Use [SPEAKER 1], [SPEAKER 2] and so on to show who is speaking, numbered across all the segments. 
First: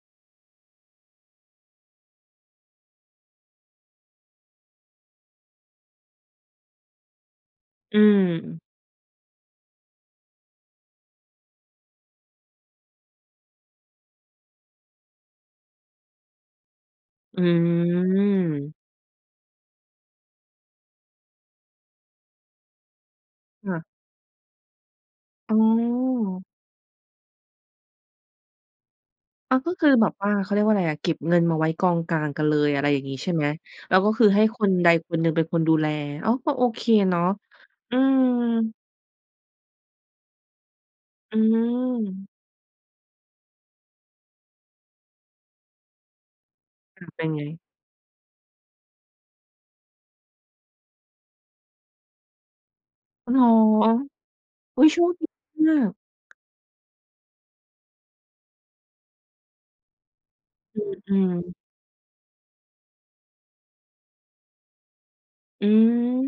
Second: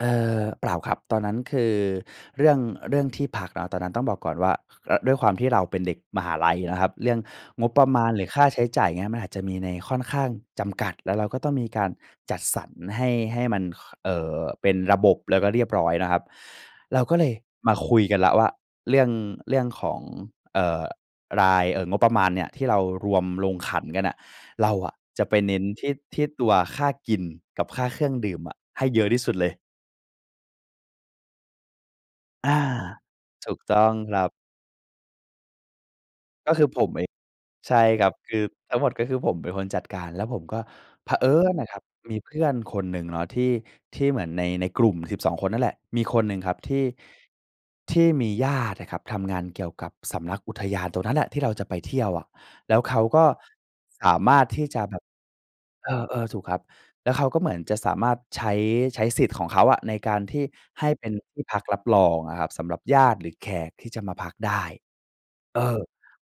[SPEAKER 1] เอ่อ เปล่าครับ ตอนนั้นคือเรื่อง เรื่องที่พักเนาะ ตอนนั้นต้องบอกก่อนว่า อ ด้วยความที่เราเป็นเด็กมหาลัยนะครับ เรื่องงบประ
[SPEAKER 2] อ
[SPEAKER 1] ม
[SPEAKER 2] ื
[SPEAKER 1] าณหรือค่าใช
[SPEAKER 2] ม
[SPEAKER 1] ้จ่าย เงี้ย มันอาจจะมีในค่อนข้างจำกัด และเราก็ต้องมีการจัดสรรให้ ให้มัน ค เอ่อ เป็นระบบ แล้วก็เรียบร้อยนะครับ เราก็เลย
[SPEAKER 2] อื
[SPEAKER 1] มาคุยกันแล้วว่า
[SPEAKER 2] ม
[SPEAKER 1] เรื่อง เรื่องของ เอ่อ ราย เอ่อ งบประมาณเนี่ยที่เรารวมลง
[SPEAKER 2] ค
[SPEAKER 1] ข
[SPEAKER 2] ่
[SPEAKER 1] ั
[SPEAKER 2] ะ
[SPEAKER 1] นกันน่ะ เราอะจะไปเน
[SPEAKER 2] อ๋
[SPEAKER 1] ้นที่ ที่
[SPEAKER 2] อ
[SPEAKER 1] ตัวค่ากินกับค่าเครื่องดื่มอะให้เยอะที่สุดเล
[SPEAKER 2] อ
[SPEAKER 1] ย
[SPEAKER 2] า ก็คือแบบว่า เขาเรียกว่าอะไรอะ เก็บเงินมาไว้กองกลางกั
[SPEAKER 1] อ
[SPEAKER 2] น
[SPEAKER 1] า
[SPEAKER 2] เลย อะไรอย่างงี้ใช่ไหม?
[SPEAKER 1] ถูกต้อ
[SPEAKER 2] แ
[SPEAKER 1] ง
[SPEAKER 2] ล้วก็
[SPEAKER 1] คร
[SPEAKER 2] ค
[SPEAKER 1] ั
[SPEAKER 2] ือ
[SPEAKER 1] บ
[SPEAKER 2] ให้คนใดคนหนึ่งเป็นคนดูแล อ้าว ก
[SPEAKER 1] ก
[SPEAKER 2] ็
[SPEAKER 1] ็ค
[SPEAKER 2] โอ
[SPEAKER 1] ือผ
[SPEAKER 2] เค
[SPEAKER 1] มเอง
[SPEAKER 2] เนาะ
[SPEAKER 1] ใช่
[SPEAKER 2] อื
[SPEAKER 1] ครับ
[SPEAKER 2] ม
[SPEAKER 1] คือทั้งหมดก็คือผมเป็นคนจัดการ แล้วผมก็ เผอิ
[SPEAKER 2] อื
[SPEAKER 1] ญน่ะครับ มี
[SPEAKER 2] ม
[SPEAKER 1] เพื่อนคนหนึ่งเนาะที่ ที่เหมือนใน ในกลุ่ม 12 คนนั่นแหละ มีคนหนึ่งครับที่
[SPEAKER 2] ค่ะ เป็นไง?
[SPEAKER 1] ที่มีญาติอะครับทำงานเกี่ยวกับสำนักอุทยานตรงนั้นแหละ ที่เราจะไปเที่ยวอะ แล้วเขาก็
[SPEAKER 2] เหรอ?
[SPEAKER 1] สามารถที่จ
[SPEAKER 2] อุ
[SPEAKER 1] ะ
[SPEAKER 2] ๊ย!
[SPEAKER 1] แบ
[SPEAKER 2] โช
[SPEAKER 1] บ
[SPEAKER 2] คดีมา
[SPEAKER 1] เอ
[SPEAKER 2] ก
[SPEAKER 1] อ ๆ ถูกครับ แล้วเขาก็เหมือนจะสามารถใช้ ใช้สิทธิ์ของเขาอะในการที่
[SPEAKER 2] อื
[SPEAKER 1] ให้
[SPEAKER 2] ม
[SPEAKER 1] เป็
[SPEAKER 2] อ
[SPEAKER 1] น
[SPEAKER 2] ื
[SPEAKER 1] ที่
[SPEAKER 2] ม
[SPEAKER 1] พักรับรองอะครับ สำหรับญาติหรือแขกที่จะมาพักได้ เออ
[SPEAKER 2] อื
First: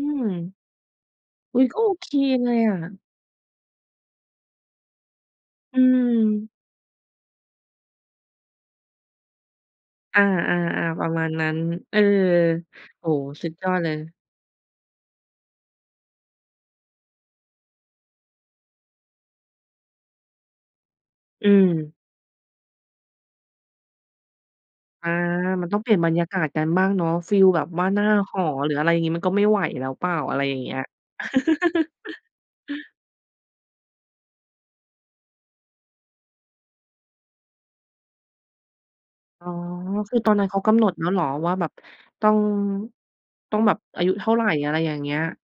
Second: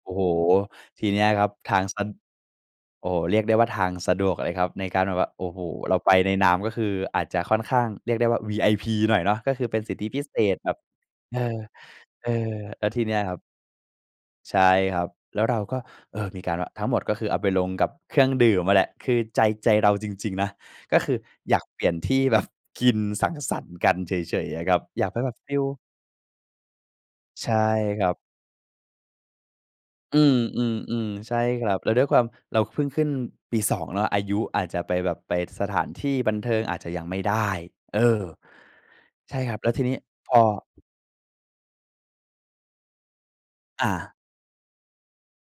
[SPEAKER 1] โอ้โฮ
[SPEAKER 2] ม
[SPEAKER 1] ทีเนี้ยครับ
[SPEAKER 2] อุ๊ย!
[SPEAKER 1] ท
[SPEAKER 2] ก็
[SPEAKER 1] าง
[SPEAKER 2] โอ
[SPEAKER 1] สะ
[SPEAKER 2] เคเลยอะ
[SPEAKER 1] โอ้โฮ เรียกได้ว่าทางสะดวกเลยครับ ในการแบบว่า โอ้โฮ
[SPEAKER 2] อื
[SPEAKER 1] เราไปในน
[SPEAKER 2] ม
[SPEAKER 1] ามก็คืออาจจะค่อนข้างเรียกได้ว่า VIP หน่อยเนาะ ก็คือเป็นสิทธิ
[SPEAKER 2] อ
[SPEAKER 1] พ
[SPEAKER 2] า
[SPEAKER 1] ิเศษแบบ
[SPEAKER 2] ๆ ๆ ประมาณ
[SPEAKER 1] เอ
[SPEAKER 2] นั้
[SPEAKER 1] อ
[SPEAKER 2] น เออ
[SPEAKER 1] เออ แล้วท
[SPEAKER 2] โ
[SPEAKER 1] ี
[SPEAKER 2] อ้
[SPEAKER 1] เนี้ย
[SPEAKER 2] โฮ
[SPEAKER 1] ครับ
[SPEAKER 2] สุดยอดเลย
[SPEAKER 1] ใช่ครับ แล้วเราก็ เออ มีการว่าทั้งหมดก็คือเอาไปลงกับเครื่องดื่มอะแหละ คือใจ ใจเราจริง ๆ นะ ก็คือ
[SPEAKER 2] อื
[SPEAKER 1] อยากเปลี่ย
[SPEAKER 2] ม
[SPEAKER 1] นที่ แบบ กินสังสรรค์กันเฉย ๆ อะครับ อย
[SPEAKER 2] อ
[SPEAKER 1] าก
[SPEAKER 2] า
[SPEAKER 1] ไปแบบฟี
[SPEAKER 2] มันต้
[SPEAKER 1] ล
[SPEAKER 2] องเปลี่ยนบรรยากาศกันบ้างเนาะ ฟิ
[SPEAKER 1] ใ
[SPEAKER 2] ล
[SPEAKER 1] ช่
[SPEAKER 2] แบบว่าห
[SPEAKER 1] ค
[SPEAKER 2] น้
[SPEAKER 1] ร
[SPEAKER 2] า
[SPEAKER 1] ับ
[SPEAKER 2] หอ หรืออะไรอย่างงี้ มันก็ไม่ไหวแล้วเปล่
[SPEAKER 1] อ
[SPEAKER 2] า
[SPEAKER 1] ื
[SPEAKER 2] อะไรอย่างเงี้ย
[SPEAKER 1] ม ๆ ๆ ใช่ครับ แล้วด้วยความ เราเพิ่งขึ้นปี 2 เนาะ อายุอาจจะไปแบบไปสถานที่บันเทิงอาจจะยังไม่ได้ เออ ใช่
[SPEAKER 2] อ๋อ
[SPEAKER 1] ครับ แล้วทีนี้
[SPEAKER 2] คือต
[SPEAKER 1] พ
[SPEAKER 2] อน
[SPEAKER 1] อ
[SPEAKER 2] นั้นเขากำหนดแล้วเหรอว่าแบบต้อง ต้องแบบ
[SPEAKER 1] อ
[SPEAKER 2] อาย
[SPEAKER 1] า
[SPEAKER 2] ุเท่าไร? อะไรอย่างเงี้ย